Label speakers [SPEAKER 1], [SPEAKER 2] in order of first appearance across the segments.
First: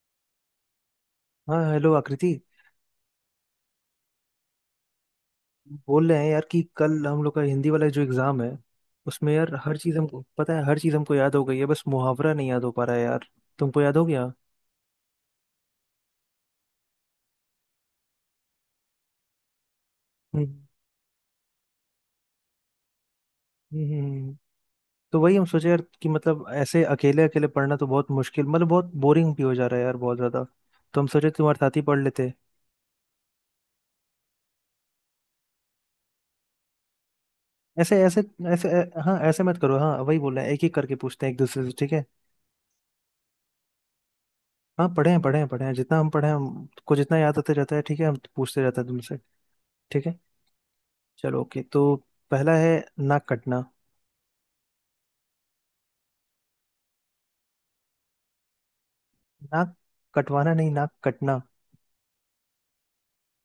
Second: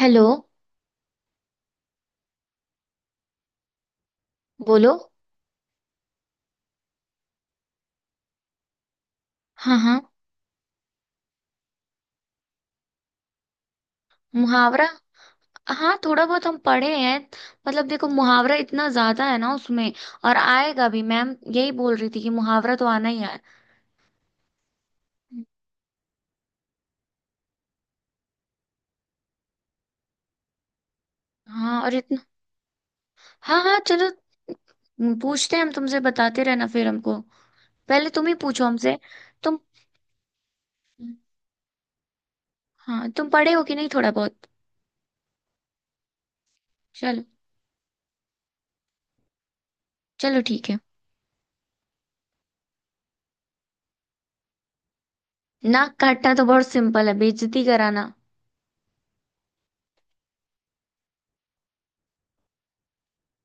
[SPEAKER 1] Hello.
[SPEAKER 2] हाँ, hello Akriti.
[SPEAKER 1] बोलो।
[SPEAKER 2] बोल रहे हैं यार कि कल हम लोग का हिंदी वाला जो एग्जाम है, उसमें यार हर
[SPEAKER 1] हाँ,
[SPEAKER 2] चीज
[SPEAKER 1] हाँ।
[SPEAKER 2] हमको पता है, हर चीज हमको याद हो गई है, बस मुहावरा नहीं याद हो पा रहा है यार। तुमको याद हो गया? हम्म।
[SPEAKER 1] मुहावरा। हाँ, थोड़ा बहुत हम पढ़े हैं। मतलब देखो, मुहावरा इतना ज्यादा है ना उसमें। और
[SPEAKER 2] हम्म,
[SPEAKER 1] आएगा भी, मैम यही बोल रही थी कि मुहावरा तो आना ही है।
[SPEAKER 2] हम्म। हम्म, हम्म। तो वही हम सोचे यार कि मतलब ऐसे अकेले अकेले पढ़ना तो बहुत मुश्किल, मतलब बहुत बोरिंग भी हो जा रहा है यार, बहुत ज्यादा। तो हम सोचे तुम्हारे साथ ही
[SPEAKER 1] हाँ और
[SPEAKER 2] पढ़
[SPEAKER 1] इतना।
[SPEAKER 2] लेते।
[SPEAKER 1] हाँ, हाँ, चलो। पूछते हैं हम तुमसे, बताते रहना फिर हमको।
[SPEAKER 2] ऐसे
[SPEAKER 1] पहले
[SPEAKER 2] ऐसे
[SPEAKER 1] तुम ही पूछो
[SPEAKER 2] ऐसे
[SPEAKER 1] हमसे।
[SPEAKER 2] ऐ- हाँ, ऐसे मत
[SPEAKER 1] तुम।
[SPEAKER 2] करो। हाँ वही बोल रहे हैं, एक एक करके पूछते हैं एक दूसरे से, ठीक है?
[SPEAKER 1] हाँ, तुम पढ़े हो कि नहीं, थोड़ा बहुत?
[SPEAKER 2] हाँ, पढ़े हैं पढ़े हैं पढ़े हैं, जितना हम पढ़े हैं, हमको जितना
[SPEAKER 1] चलो।
[SPEAKER 2] याद होते रहता है, ठीक है, हम पूछते रहते हैं तुमसे। ठीक है।
[SPEAKER 1] चलो, ठीक है।
[SPEAKER 2] चलो, ओके, तो पहला है, नाक कटना।
[SPEAKER 1] नाक काटना तो बहुत सिंपल है, बेइज्जती कराना।
[SPEAKER 2] नाक कटवाना नहीं, नाक कटना।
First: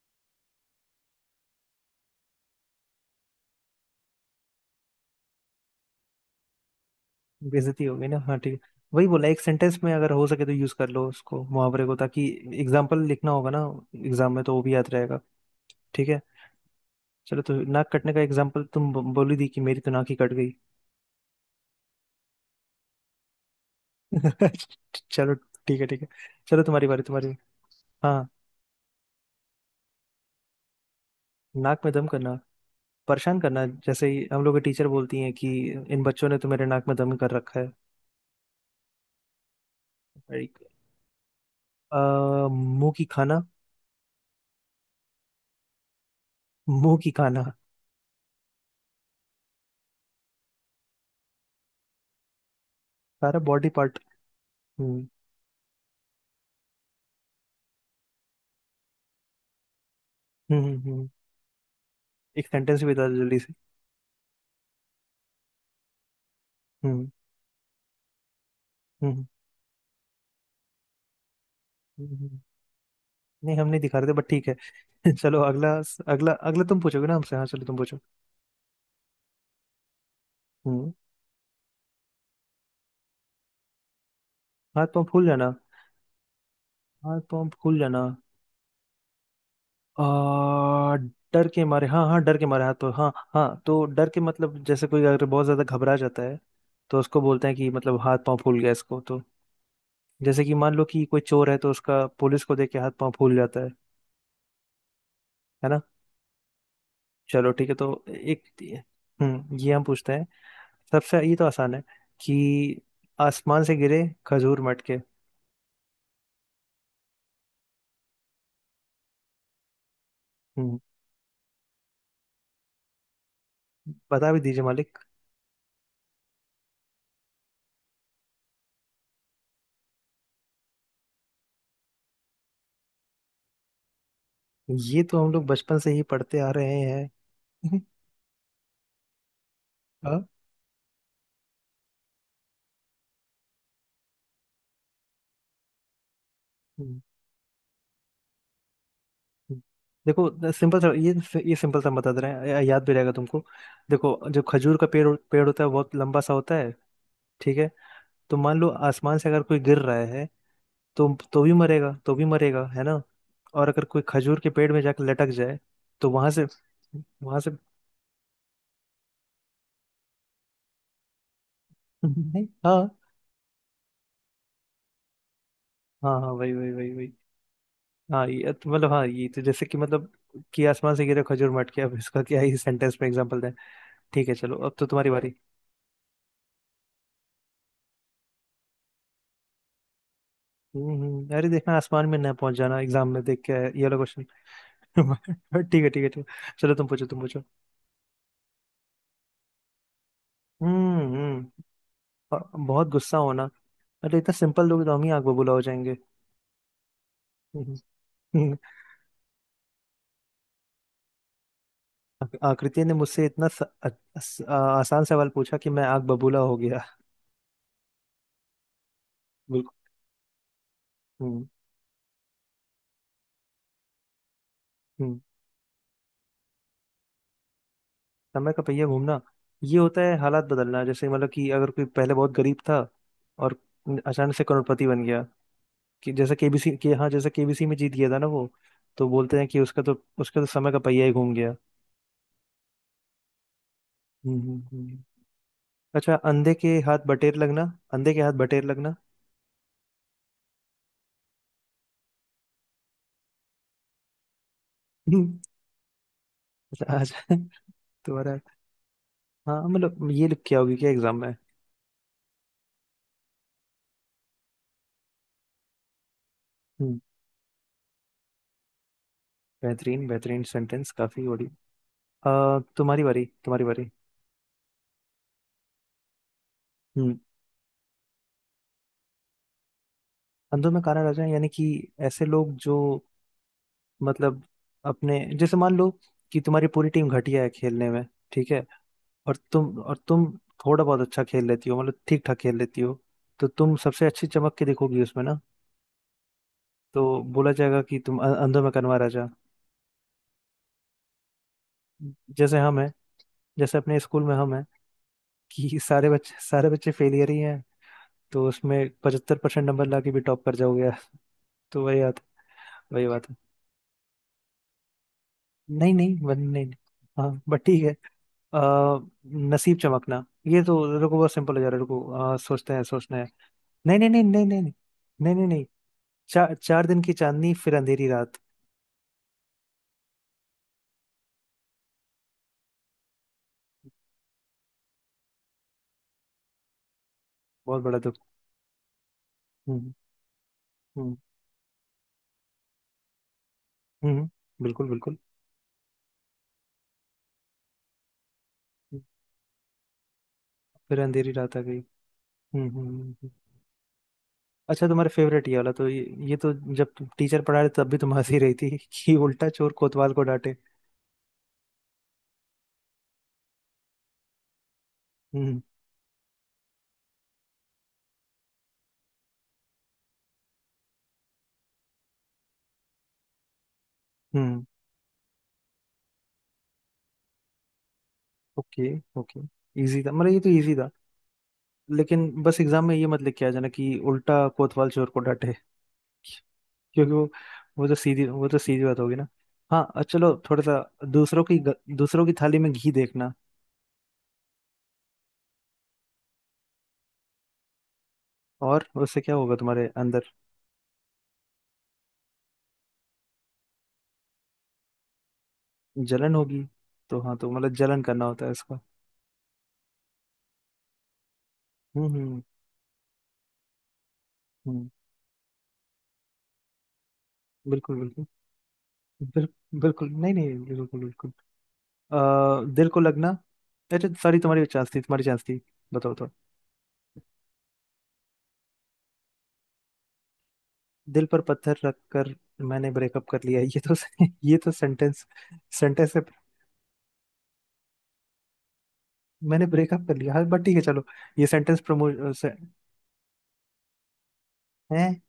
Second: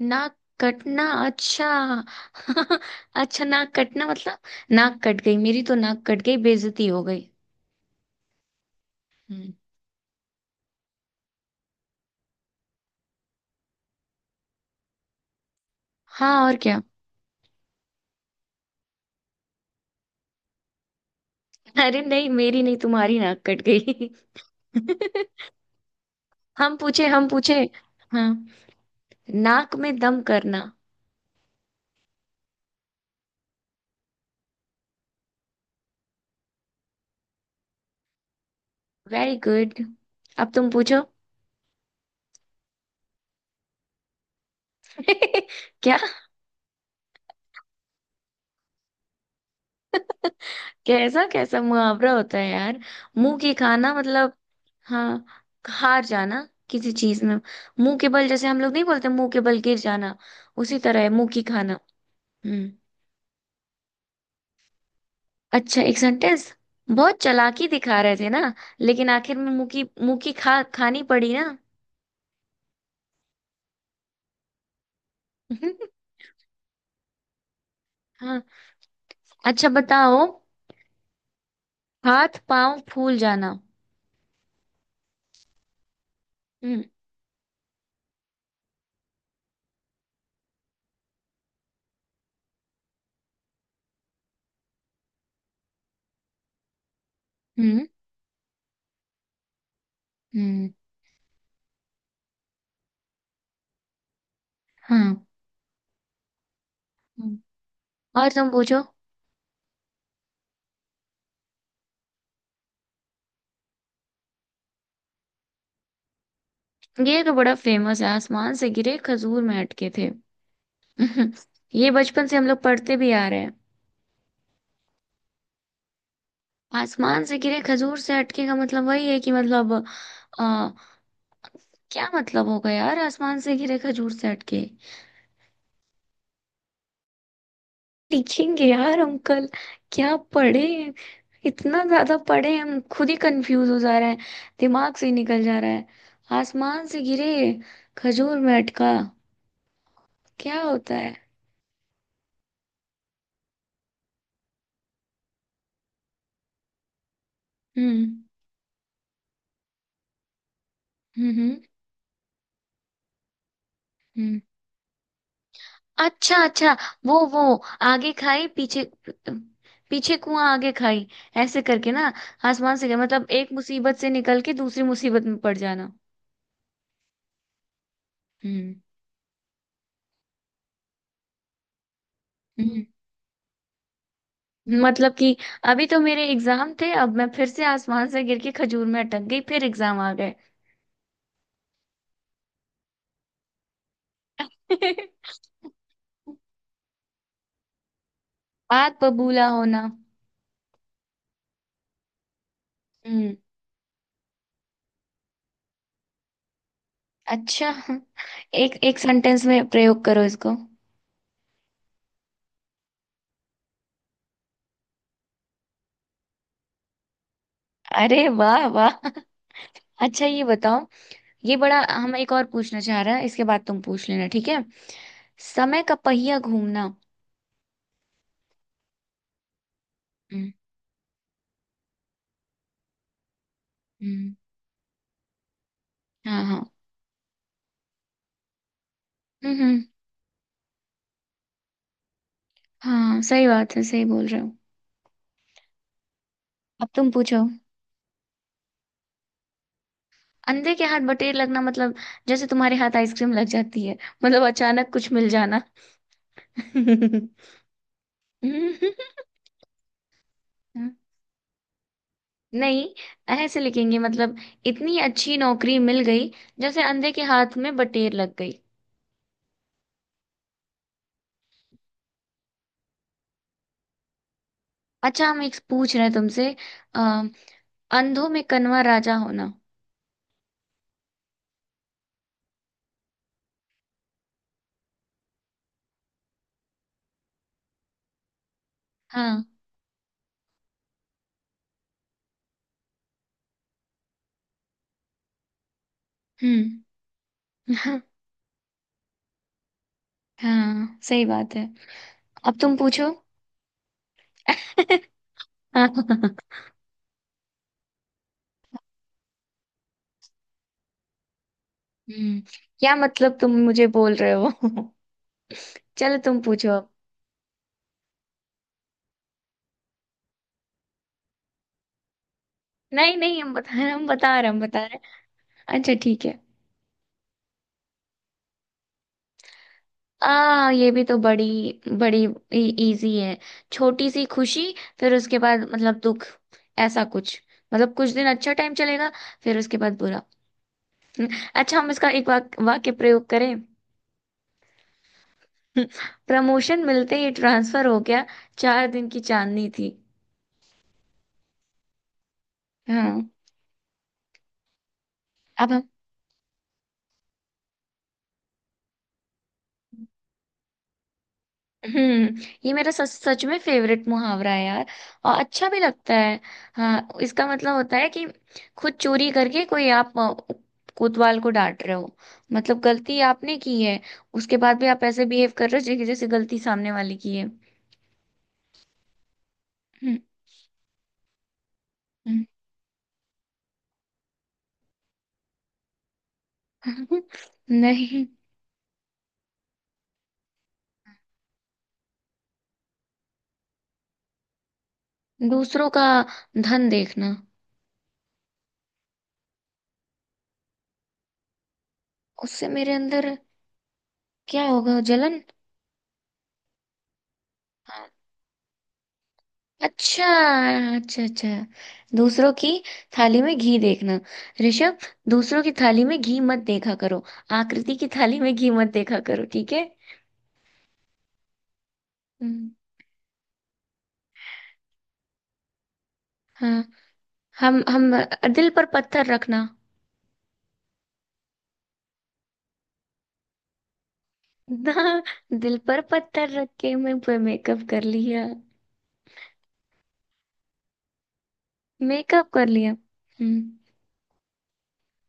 [SPEAKER 1] नाक कटना, अच्छा। अच्छा, नाक कटना मतलब। नाक कट गई, मेरी तो नाक कट गई, बेइज्जती हो गई।
[SPEAKER 2] बेइज्जती हो गई ना, हाँ ठीक है। वही बोला, एक
[SPEAKER 1] हम्म।
[SPEAKER 2] सेंटेंस में अगर हो सके तो यूज कर लो उसको, मुहावरे को, ताकि एग्जाम्पल लिखना होगा ना एग्जाम में, तो वो भी याद रहेगा। ठीक है।
[SPEAKER 1] हाँ, और क्या।
[SPEAKER 2] चलो, तो नाक कटने का एग्जाम्पल तुम बोली दी कि मेरी तो नाक ही कट गई।
[SPEAKER 1] अरे नहीं, मेरी नहीं, तुम्हारी नाक कट गई।
[SPEAKER 2] चलो, ठीक है ठीक है। चलो,
[SPEAKER 1] हम
[SPEAKER 2] तुम्हारी बारी,
[SPEAKER 1] पूछे, हम
[SPEAKER 2] तुम्हारी।
[SPEAKER 1] पूछे।
[SPEAKER 2] हाँ,
[SPEAKER 1] हाँ। नाक में दम करना।
[SPEAKER 2] नाक में दम करना। परेशान करना, जैसे ही हम लोग की टीचर बोलती हैं कि इन बच्चों ने तो मेरे नाक में दम कर रखा है।
[SPEAKER 1] Very good. अब
[SPEAKER 2] Like,
[SPEAKER 1] तुम पूछो।
[SPEAKER 2] मुंह की खाना।
[SPEAKER 1] क्या।
[SPEAKER 2] मुंह की खाना?
[SPEAKER 1] कैसा कैसा मुहावरा होता है यार?
[SPEAKER 2] सारा
[SPEAKER 1] मुंह की
[SPEAKER 2] बॉडी
[SPEAKER 1] खाना
[SPEAKER 2] पार्ट।
[SPEAKER 1] मतलब।
[SPEAKER 2] हम्म।
[SPEAKER 1] हाँ, हार जाना किसी चीज में। मुंह के बल, जैसे हम लोग नहीं बोलते मुंह के बल गिर जाना।
[SPEAKER 2] हम्म।
[SPEAKER 1] उसी
[SPEAKER 2] हम्म।
[SPEAKER 1] तरह
[SPEAKER 2] हम्म।
[SPEAKER 1] है मुंह की खाना।
[SPEAKER 2] एक
[SPEAKER 1] हम्म।
[SPEAKER 2] सेंटेंस भी बता दो जल्दी से।
[SPEAKER 1] अच्छा, एक सेंटेंस।
[SPEAKER 2] हम्म।
[SPEAKER 1] बहुत चालाकी दिखा रहे थे ना, लेकिन
[SPEAKER 2] हम्म।
[SPEAKER 1] आखिर में मुंह की खा खानी पड़ी ना।
[SPEAKER 2] हम्म। हम्म। नहीं, हम नहीं दिखा रहे थे, बट ठीक है। चलो, अगला। अगला अगला तुम पूछोगे ना हमसे, हाँ चलो तुम पूछो।
[SPEAKER 1] हाँ। अच्छा, बताओ।
[SPEAKER 2] हम्म।
[SPEAKER 1] हाथ पांव फूल जाना।
[SPEAKER 2] हाथ पाँव फूल जाना।
[SPEAKER 1] हम्म,
[SPEAKER 2] हाथ पाँव फूल जाना। आ, डर के मारे, हाँ हाँ, डर के मारे हाथ पाँव, हाँ हाँ। तो डर के मतलब, जैसे कोई अगर बहुत ज्यादा घबरा जाता है तो उसको बोलते हैं कि
[SPEAKER 1] हम्म,
[SPEAKER 2] मतलब हाथ पाँव फूल गया इसको तो। जैसे कि
[SPEAKER 1] हम्म,
[SPEAKER 2] मान लो कि कोई चोर है, तो उसका पुलिस को देख के हाथ पाँव फूल जाता है
[SPEAKER 1] हाँ,
[SPEAKER 2] ना।
[SPEAKER 1] हम्म।
[SPEAKER 2] चलो ठीक है तो
[SPEAKER 1] और
[SPEAKER 2] एक।
[SPEAKER 1] तुम पूछो।
[SPEAKER 2] हम्म, ये हम पूछते हैं, सबसे ये तो आसान है कि आसमान से गिरे खजूर मटके।
[SPEAKER 1] ये तो बड़ा फेमस है, आसमान से गिरे खजूर में अटके थे।
[SPEAKER 2] हम्म।
[SPEAKER 1] ये बचपन से हम लोग पढ़ते भी आ रहे हैं।
[SPEAKER 2] बता भी दीजिए मालिक।
[SPEAKER 1] आसमान से गिरे खजूर से अटके का मतलब वही है कि मतलब। आ, क्या मतलब होगा यार, आसमान से गिरे खजूर से अटके?
[SPEAKER 2] ये तो हम लोग बचपन से ही पढ़ते आ रहे हैं।
[SPEAKER 1] लिखेंगे यार अंकल। क्या
[SPEAKER 2] हाँ।
[SPEAKER 1] पढ़े हैं? इतना ज्यादा पढ़े हैं, हम खुद ही कंफ्यूज हो जा रहे हैं। दिमाग से ही निकल जा रहा है। आसमान
[SPEAKER 2] हम्म,
[SPEAKER 1] से गिरे खजूर में अटका।
[SPEAKER 2] हम्म। देखो,
[SPEAKER 1] क्या
[SPEAKER 2] सिंपल सा
[SPEAKER 1] होता
[SPEAKER 2] ये
[SPEAKER 1] है?
[SPEAKER 2] ये सिंपल सा बता दे रहे हैं, याद भी रहेगा तुमको। देखो, जो खजूर का पेड़ पेड़ होता है, बहुत लंबा सा होता है, ठीक है।
[SPEAKER 1] हम्म,
[SPEAKER 2] तो मान लो आसमान से अगर कोई गिर रहा है, तो भी
[SPEAKER 1] हम्म,
[SPEAKER 2] मरेगा, तो भी मरेगा, है ना। और अगर कोई खजूर
[SPEAKER 1] हम्म।
[SPEAKER 2] के पेड़ में जाकर लटक जाए, तो वहां
[SPEAKER 1] अच्छा,
[SPEAKER 2] से
[SPEAKER 1] अच्छा। वो
[SPEAKER 2] वहां
[SPEAKER 1] वो
[SPEAKER 2] से
[SPEAKER 1] आगे खाई, पीछे। पीछे कुआं, आगे खाई। ऐसे करके ना।
[SPEAKER 2] नहीं,
[SPEAKER 1] आसमान
[SPEAKER 2] हाँ
[SPEAKER 1] से गिरा। मतलब एक मुसीबत से निकल के दूसरी मुसीबत में पड़ जाना।
[SPEAKER 2] हाँ हाँ, वही वही वही वही। हाँ, ये तो
[SPEAKER 1] हम्म,
[SPEAKER 2] मतलब, हाँ ये तो जैसे कि मतलब कि आसमान से गिरे खजूर मट के, अब इसका क्या ही
[SPEAKER 1] हम्म।
[SPEAKER 2] सेंटेंस में एग्जांपल दें। ठीक है, चलो अब तो तुम्हारी
[SPEAKER 1] मतलब
[SPEAKER 2] बारी।
[SPEAKER 1] कि अभी तो मेरे एग्जाम थे, अब मैं फिर से आसमान से गिर के खजूर में अटक गई, फिर एग्जाम आ गए।
[SPEAKER 2] हम्म, अरे देखना, आसमान में ना पहुंच जाना एग्जाम में देख के ये वाला क्वेश्चन। ठीक है ठीक है ठीक है, चलो तुम पूछो, तुम पूछो।
[SPEAKER 1] बात बबूला होना।
[SPEAKER 2] हम्म, अ- बहुत गुस्सा
[SPEAKER 1] हम्म।
[SPEAKER 2] होना। अरे, इतना सिंपल लोग तो हम ही आग बबूला हो जाएंगे।
[SPEAKER 1] अच्छा, एक एक सेंटेंस में प्रयोग करो इसको।
[SPEAKER 2] आकृति ने मुझसे इतना स, अ- अस- आ, आसान सवाल पूछा कि मैं आग बबूला हो गया।
[SPEAKER 1] अरे वाह, वाह।
[SPEAKER 2] बिल्कुल।
[SPEAKER 1] अच्छा, ये बताओ।
[SPEAKER 2] हम्म,
[SPEAKER 1] ये बड़ा, हम एक और पूछना चाह रहे हैं, इसके बाद तुम पूछ लेना, ठीक है।
[SPEAKER 2] हम्म।
[SPEAKER 1] समय का पहिया घूमना।
[SPEAKER 2] समय का पहिया घूमना। ये होता है हालात
[SPEAKER 1] हम्म,
[SPEAKER 2] बदलना, जैसे मतलब कि अगर कोई पहले बहुत गरीब था और अचानक
[SPEAKER 1] हम्म,
[SPEAKER 2] से करोड़पति बन गया, कि जैसे
[SPEAKER 1] हाँ, हाँ,
[SPEAKER 2] केबीसी के, हाँ जैसे केबीसी में जीत गया था ना वो, तो बोलते हैं कि
[SPEAKER 1] हम्म,
[SPEAKER 2] उसका तो उसका तो समय का पहिया ही घूम गया।
[SPEAKER 1] हाँ, सही बात है, सही बोल
[SPEAKER 2] हम्म,
[SPEAKER 1] रहे हो।
[SPEAKER 2] अच्छा, अंधे के
[SPEAKER 1] अब
[SPEAKER 2] हाथ
[SPEAKER 1] तुम
[SPEAKER 2] बटेर
[SPEAKER 1] पूछो।
[SPEAKER 2] लगना। अंधे के हाथ बटेर लगना।
[SPEAKER 1] अंधे के हाथ बटेर लगना मतलब। जैसे तुम्हारे हाथ आइसक्रीम लग जाती है। मतलब अचानक कुछ मिल जाना।
[SPEAKER 2] अच्छा अच्छा, तुम्हारा। हाँ, मतलब ये लिख के आओगी क्या एग्जाम में?
[SPEAKER 1] नहीं। ऐसे लिखेंगे मतलब। इतनी अच्छी नौकरी मिल गई। जैसे
[SPEAKER 2] हम्म।
[SPEAKER 1] अंधे के हाथ में बटेर लग गई।
[SPEAKER 2] बेहतरीन बेहतरीन सेंटेंस, काफी बड़ी। तुम्हारी बारी, तुम्हारी बारी।
[SPEAKER 1] अच्छा, हम एक पूछ रहे हैं तुमसे। अ,
[SPEAKER 2] हम्म।
[SPEAKER 1] अंधों में कन्वा राजा होना।
[SPEAKER 2] अंधों में काना राजा, यानी कि ऐसे लोग जो, मतलब, अपने जैसे मान लो कि तुम्हारी पूरी टीम घटिया है खेलने में, ठीक है। और
[SPEAKER 1] हाँ,
[SPEAKER 2] तुम और तुम थोड़ा बहुत अच्छा खेल लेती हो, मतलब ठीक ठाक खेल लेती हो, तो तुम सबसे अच्छी चमक के दिखोगी उसमें ना।
[SPEAKER 1] हम्म,
[SPEAKER 2] तो बोला जाएगा कि
[SPEAKER 1] हाँ,
[SPEAKER 2] तुम अंधों में कनवा राजा।
[SPEAKER 1] हाँ, सही बात है।
[SPEAKER 2] जैसे
[SPEAKER 1] अब तुम
[SPEAKER 2] हम हैं,
[SPEAKER 1] पूछो।
[SPEAKER 2] जैसे अपने स्कूल में हम हैं, कि
[SPEAKER 1] हम्म।
[SPEAKER 2] सारे बच्चे फेलियर ही हैं, तो उसमें 75% नंबर ला के भी टॉप कर जाओगे। तो वही बात।
[SPEAKER 1] क्या
[SPEAKER 2] वही बात है।
[SPEAKER 1] मतलब, तुम मुझे बोल रहे हो?
[SPEAKER 2] नहीं नहीं,
[SPEAKER 1] चलो,
[SPEAKER 2] वन
[SPEAKER 1] तुम
[SPEAKER 2] नहीं
[SPEAKER 1] पूछो
[SPEAKER 2] नहीं।
[SPEAKER 1] अब।
[SPEAKER 2] हाँ, बट ठीक है। आ, नसीब चमकना, ये तो रुको, बहुत सिंपल हो जा रहा है, रुको सोचते हैं, सोचते
[SPEAKER 1] नहीं,
[SPEAKER 2] हैं।
[SPEAKER 1] नहीं, हम बता रहे,
[SPEAKER 2] नहीं
[SPEAKER 1] हम
[SPEAKER 2] नहीं नहीं
[SPEAKER 1] बता
[SPEAKER 2] नहीं
[SPEAKER 1] रहे, हम
[SPEAKER 2] नहीं नहीं
[SPEAKER 1] बता रहे।
[SPEAKER 2] नहीं नहीं नहीं।
[SPEAKER 1] अच्छा, ठीक है।
[SPEAKER 2] चार चार दिन की चांदनी फिर अंधेरी रात।
[SPEAKER 1] आ ये भी तो बड़ी, बड़ी इजी है। छोटी सी खुशी। फिर उसके बाद मतलब दुख। ऐसा कुछ।
[SPEAKER 2] बहुत
[SPEAKER 1] मतलब
[SPEAKER 2] बड़ा
[SPEAKER 1] कुछ
[SPEAKER 2] दुख।
[SPEAKER 1] दिन अच्छा टाइम चलेगा। फिर उसके
[SPEAKER 2] हम्म।
[SPEAKER 1] बाद बुरा।
[SPEAKER 2] हम्म।
[SPEAKER 1] अच्छा, हम इसका एक वाक्य प्रयोग करें?
[SPEAKER 2] हम्म। बिल्कुल बिल्कुल।
[SPEAKER 1] प्रमोशन मिलते ही ट्रांसफर हो गया। चार दिन की चांदनी थी।
[SPEAKER 2] फिर अंधेरी रात आ गई। हम्म, हम्म,
[SPEAKER 1] हाँ।
[SPEAKER 2] अच्छा, तुम्हारे फेवरेट ये वाला
[SPEAKER 1] अब
[SPEAKER 2] तो
[SPEAKER 1] हम-
[SPEAKER 2] ये तो जब टीचर पढ़ा रहे तब भी तुम हंसी रही थी, कि उल्टा चोर कोतवाल को डांटे।
[SPEAKER 1] हम्म। ये मेरा सच सच में फेवरेट मुहावरा है यार। और
[SPEAKER 2] हम्म।
[SPEAKER 1] अच्छा भी लगता है। हाँ, इसका मतलब होता है कि खुद चोरी करके कोई आप कोतवाल को डांट रहे हो। मतलब गलती आपने की है। उसके
[SPEAKER 2] हम्म।
[SPEAKER 1] बाद भी आप ऐसे बिहेव कर रहे हो जैसे गलती सामने वाले की है।
[SPEAKER 2] Okay okay. इजी था,
[SPEAKER 1] हम्म,
[SPEAKER 2] मतलब ये तो इजी था। लेकिन
[SPEAKER 1] हम्म।
[SPEAKER 2] बस एग्जाम में ये मत लिख के आ जाना कि उल्टा कोतवाल चोर को डांटे। क्योंकि वो वो तो सीधी
[SPEAKER 1] नहीं।
[SPEAKER 2] वो तो सीधी बात होगी ना। हाँ, चलो थोड़ा सा, दूसरों की थाली में घी देखना।
[SPEAKER 1] दूसरों का धन देखना।
[SPEAKER 2] और उससे क्या होगा तुम्हारे अंदर?
[SPEAKER 1] उससे मेरे अंदर क्या होगा? जलन।
[SPEAKER 2] जलन होगी। तो हाँ, तो मतलब जलन
[SPEAKER 1] हाँ।
[SPEAKER 2] करना होता है इसका।
[SPEAKER 1] अच्छा, अच्छा, अच्छा।
[SPEAKER 2] हम्म, हम्म,
[SPEAKER 1] दूसरों की थाली में घी देखना।
[SPEAKER 2] हम्म।
[SPEAKER 1] ऋषभ, दूसरों की थाली में घी मत देखा करो। आकृति
[SPEAKER 2] बिल्कुल
[SPEAKER 1] की
[SPEAKER 2] बिल्कुल,
[SPEAKER 1] थाली में घी मत देखा करो,
[SPEAKER 2] बिल,
[SPEAKER 1] ठीक है।
[SPEAKER 2] बिल्कुल नहीं नहीं, बिल्कुल बिल्कुल।
[SPEAKER 1] हम्म,
[SPEAKER 2] दिल को लगना। अच्छा सॉरी, तुम्हारी चांस थी, तुम्हारी चांस थी। बताओ।
[SPEAKER 1] हाँ। हम दिल पर पत्थर रखना।
[SPEAKER 2] दिल पर पत्थर रख कर मैंने ब्रेकअप कर लिया, ये तो। ये तो
[SPEAKER 1] ना,
[SPEAKER 2] सेंटेंस,
[SPEAKER 1] दिल पर
[SPEAKER 2] सेंटेंस है।
[SPEAKER 1] पत्थर रख के मैं पे मेकअप कर लिया।
[SPEAKER 2] मैंने ब्रेकअप कर लिया, हाँ बट ठीक है, चलो। ये सेंटेंस प्रमोट
[SPEAKER 1] मेकअप कर लिया, हम्म।
[SPEAKER 2] है,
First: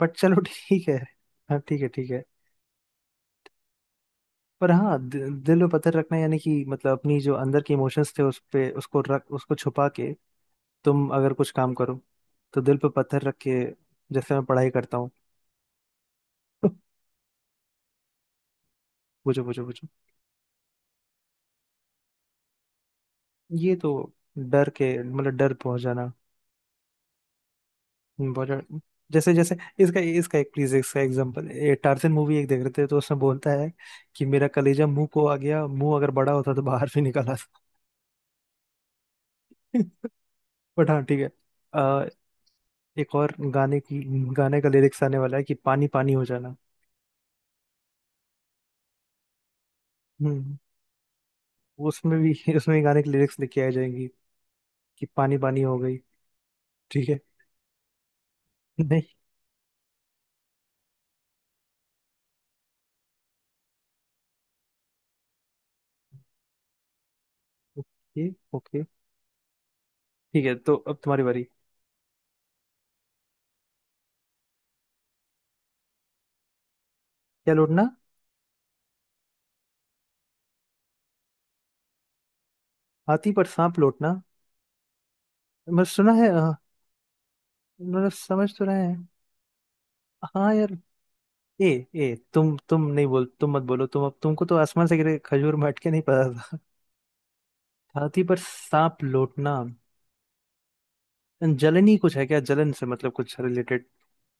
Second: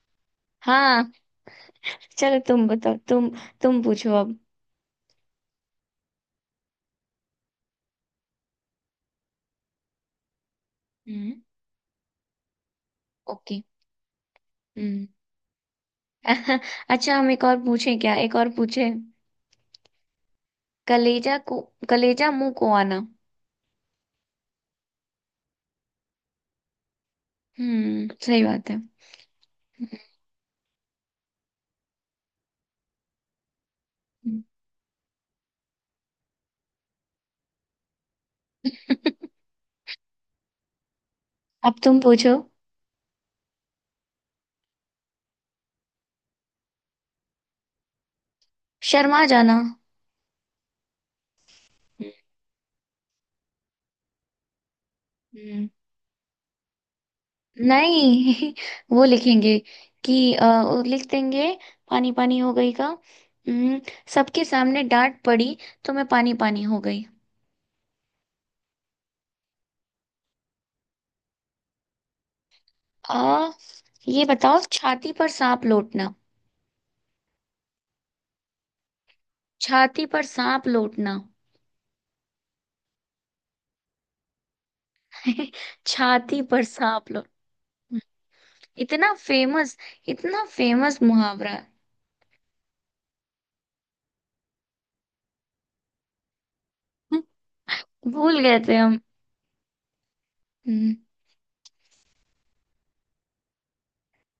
[SPEAKER 2] बट चलो, ठीक है।
[SPEAKER 1] हाँ।
[SPEAKER 2] हाँ ठीक है ठीक है।
[SPEAKER 1] चलो, तुम बताओ, तुम। तुम पूछो अब।
[SPEAKER 2] पर हाँ, दिल पे पत्थर रखना, यानी कि मतलब अपनी जो अंदर के इमोशंस थे, उस पे, उसको रख, उसको छुपा के तुम अगर
[SPEAKER 1] हम्म,
[SPEAKER 2] कुछ काम करो, तो दिल पे पत्थर रख के,
[SPEAKER 1] ओके,
[SPEAKER 2] जैसे मैं पढ़ाई करता
[SPEAKER 1] हम्म।
[SPEAKER 2] हूँ।
[SPEAKER 1] अच्छा, हम एक और पूछें क्या, एक और पूछें?
[SPEAKER 2] पूछो पूछो पूछो।
[SPEAKER 1] कलेजा को कलेजा मुंह को आना।
[SPEAKER 2] ये तो डर, के मतलब डर पहुंच जाना।
[SPEAKER 1] हम्म, सही बात है।
[SPEAKER 2] बॉलीवुड, जैसे जैसे इसका इसका एक प्लीज इसका एग्जांपल, ये टार्जन मूवी एक देख रहे थे, तो उसमें बोलता है कि मेरा कलेजा मुंह को आ गया, मुंह अगर बड़ा होता तो बाहर भी निकल आता। बट हाँ ठीक है।
[SPEAKER 1] अब तुम
[SPEAKER 2] अ,
[SPEAKER 1] पूछो।
[SPEAKER 2] एक और गाने का लिरिक्स आने वाला है, कि पानी पानी हो जाना।
[SPEAKER 1] शर्मा जाना।
[SPEAKER 2] हम्म। उसमें भी, उसमें भी गाने के लिरिक्स लिखे आ जाएंगी, कि पानी पानी
[SPEAKER 1] हम्म।
[SPEAKER 2] हो गई। ठीक है।
[SPEAKER 1] नहीं।
[SPEAKER 2] नहीं।
[SPEAKER 1] वो लिखेंगे कि वो लिख देंगे, पानी पानी हो गई का। हम्म। सबके सामने डांट पड़ी, तो मैं पानी पानी हो गई।
[SPEAKER 2] Okay okay. ठीक है तो अब तुम्हारी बारी।
[SPEAKER 1] आ ये बताओ, छाती पर सांप लौटना।
[SPEAKER 2] क्या लौटना?
[SPEAKER 1] छाती पर सांप लौटना।
[SPEAKER 2] हाथी पर सांप लौटना? मैं सुना है,
[SPEAKER 1] छाती पर सांप लौट।
[SPEAKER 2] मतलब समझ तो रहे हैं।
[SPEAKER 1] इतना फेमस, इतना
[SPEAKER 2] हाँ यार।
[SPEAKER 1] फेमस मुहावरा।
[SPEAKER 2] ए ए, तुम नहीं बोल तुम मत बोलो। तुम, अब तुमको तो आसमान से गिरे खजूर में अटके नहीं पता था। छाती पर
[SPEAKER 1] भूल गए थे हम।
[SPEAKER 2] सांप लोटना,
[SPEAKER 1] हम्म,
[SPEAKER 2] जलन ही कुछ है क्या, जलन से मतलब कुछ रिलेटेड?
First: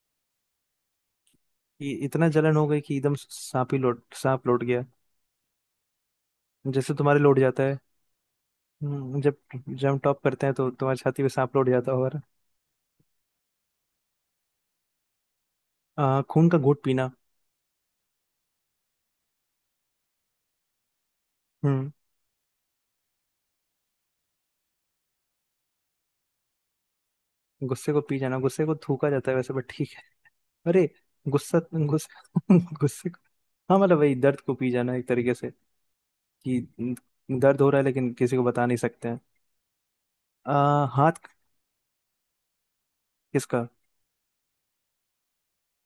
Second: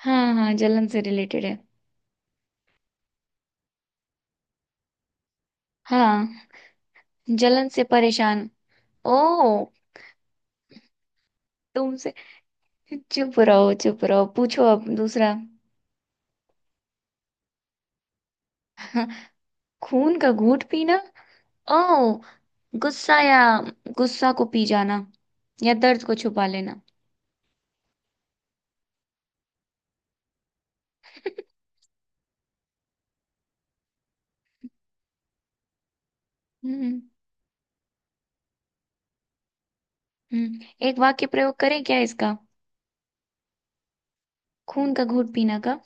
[SPEAKER 1] हाँ, हाँ, जलन से रिलेटेड है।
[SPEAKER 2] कि इतना जलन हो गई कि एकदम सांप लोट गया।
[SPEAKER 1] हाँ,
[SPEAKER 2] जैसे तुम्हारे लोट जाता
[SPEAKER 1] जलन
[SPEAKER 2] है।
[SPEAKER 1] से परेशान। ओ।
[SPEAKER 2] जब जब हम टॉप करते हैं तो तुम्हारी छाती पे सांप लोट जाता
[SPEAKER 1] तुमसे।
[SPEAKER 2] होगा।
[SPEAKER 1] चुप रहो, चुप रहो, पूछो अब दूसरा।
[SPEAKER 2] खून का घूंट पीना।
[SPEAKER 1] हाँ, खून का घूंट पीना। ओ।
[SPEAKER 2] हम्म।
[SPEAKER 1] गुस्सा, या गुस्सा को पी जाना, या दर्द को छुपा लेना।
[SPEAKER 2] गुस्से को पी जाना? गुस्से को थूका जाता है वैसे, बट ठीक है। अरे गुस्सा, गुस्सा, गुस्से को, हाँ मतलब वही, दर्द को पी जाना एक तरीके से, कि
[SPEAKER 1] हम्म,
[SPEAKER 2] दर्द हो रहा है लेकिन किसी को बता नहीं सकते हैं।
[SPEAKER 1] हम्म। एक
[SPEAKER 2] हाथ,
[SPEAKER 1] वाक्य प्रयोग करें क्या इसका?
[SPEAKER 2] किसका?
[SPEAKER 1] खून का घूंट पीना का।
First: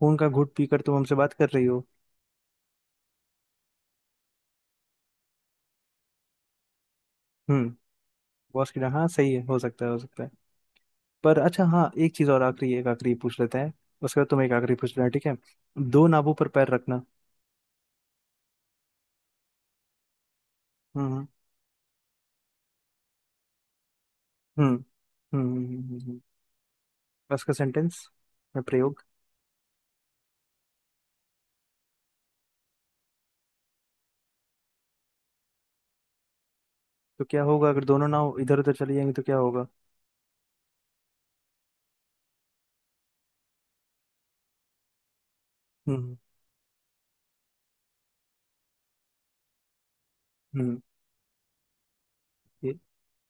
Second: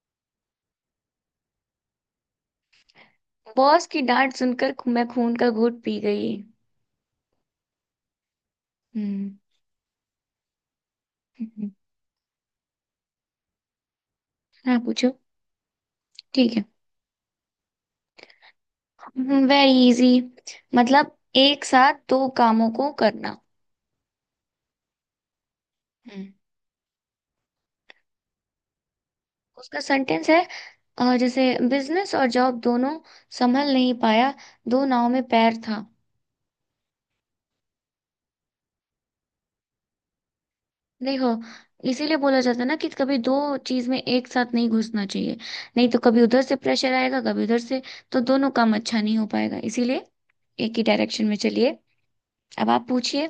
[SPEAKER 2] खून का घूंट पीकर तुम हमसे बात कर रही हो।
[SPEAKER 1] बॉस की डांट सुनकर मैं खून का घूंट पी गई।
[SPEAKER 2] हम्म। बॉस की डांट, हाँ सही
[SPEAKER 1] हम्म,
[SPEAKER 2] है, हो सकता है हो सकता है। पर
[SPEAKER 1] हम्म,
[SPEAKER 2] अच्छा,
[SPEAKER 1] हम्म।
[SPEAKER 2] हाँ एक चीज और आखिरी, एक आखिरी पूछ लेते हैं, उसके बाद तुम एक आखिरी
[SPEAKER 1] हाँ,
[SPEAKER 2] पूछ लेना,
[SPEAKER 1] पूछो।
[SPEAKER 2] ठीक है। दो नाभों पर
[SPEAKER 1] ठीक है।
[SPEAKER 2] पैर रखना।
[SPEAKER 1] Very easy. मतलब
[SPEAKER 2] हम्म,
[SPEAKER 1] एक साथ दो कामों को करना।
[SPEAKER 2] हम्म, हम्म,
[SPEAKER 1] हम्म।
[SPEAKER 2] बस का सेंटेंस या प्रयोग।
[SPEAKER 1] उसका सेंटेंस है। जैसे बिजनेस और जॉब दोनों संभल नहीं पाया। दो नाव में पैर था।
[SPEAKER 2] तो क्या होगा, अगर दोनों नाव इधर उधर चली जाएंगी तो क्या होगा।
[SPEAKER 1] देखो, इसीलिए बोला जाता है ना कि कभी दो चीज में एक साथ नहीं घुसना चाहिए। नहीं तो
[SPEAKER 2] हम्म।
[SPEAKER 1] कभी उधर से प्रेशर आएगा, कभी उधर से। तो दोनों काम अच्छा नहीं हो पाएगा, इसीलिए एक
[SPEAKER 2] हम्म।
[SPEAKER 1] ही डायरेक्शन में चलिए। अब
[SPEAKER 2] ये,
[SPEAKER 1] आप पूछिए।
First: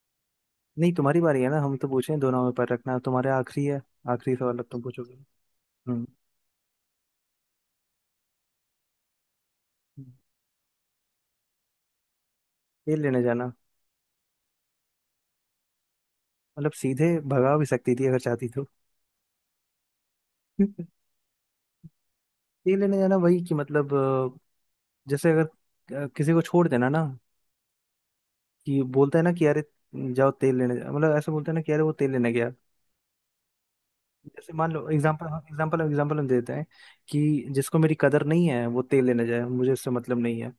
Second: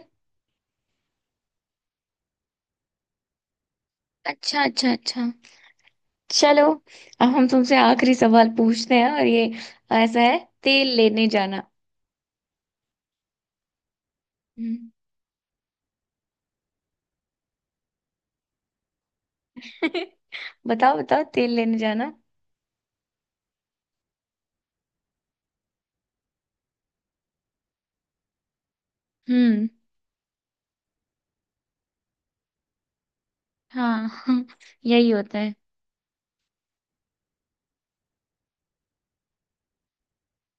[SPEAKER 2] नहीं तुम्हारी बारी है ना, हम तो पूछे हैं दो नाव पर रखना, तुम्हारे आखिरी है, आखिरी सवाल
[SPEAKER 1] अच्छा,
[SPEAKER 2] अब तुम
[SPEAKER 1] अच्छा,
[SPEAKER 2] पूछोगे।
[SPEAKER 1] अच्छा।
[SPEAKER 2] हम्म।
[SPEAKER 1] चलो। अब हम तुमसे आखिरी सवाल पूछते हैं, और ये ऐसा है। तेल लेने जाना।
[SPEAKER 2] तेल लेने जाना।
[SPEAKER 1] हम्म।
[SPEAKER 2] मतलब सीधे भगा भी सकती थी अगर चाहती तो।
[SPEAKER 1] बताओ, बताओ, तेल लेने जाना।
[SPEAKER 2] तेल लेने जाना, वही कि मतलब जैसे अगर, किसी को छोड़ देना ना, कि बोलता है ना कि अरे
[SPEAKER 1] हम्म,
[SPEAKER 2] जाओ तेल लेने मतलब ऐसा बोलता है ना कि अरे, वो तेल लेने गया।
[SPEAKER 1] हाँ। हाँ,
[SPEAKER 2] जैसे मान लो
[SPEAKER 1] यही
[SPEAKER 2] एग्जाम्पल,
[SPEAKER 1] होता है।
[SPEAKER 2] एग्जाम्पल एग्जाम्पल हम देते हैं कि जिसको मेरी कदर नहीं है वो तेल लेने जाए, मुझे इससे मतलब नहीं है।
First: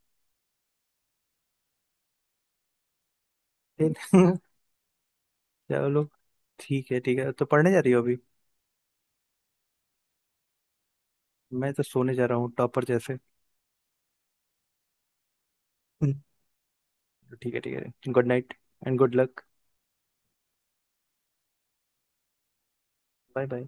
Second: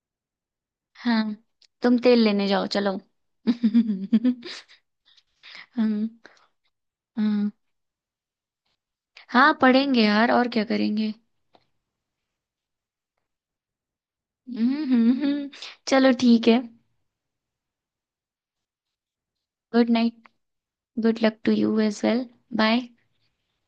[SPEAKER 1] हाँ, तुम तेल लेने जाओ, चलो।
[SPEAKER 2] तेल।
[SPEAKER 1] हम्म,
[SPEAKER 2] चलो ठीक है ठीक है, तो
[SPEAKER 1] हम्म,
[SPEAKER 2] पढ़ने जा रही हो अभी?
[SPEAKER 1] हाँ, पढ़ेंगे यार, और क्या करेंगे?
[SPEAKER 2] मैं तो सोने जा रहा हूँ, टॉपर जैसे।
[SPEAKER 1] हम्म, चलो, ठीक है।
[SPEAKER 2] ठीक है ठीक है, good night and good luck.
[SPEAKER 1] Good night. Good luck to you as well. Bye.
[SPEAKER 2] Bye bye.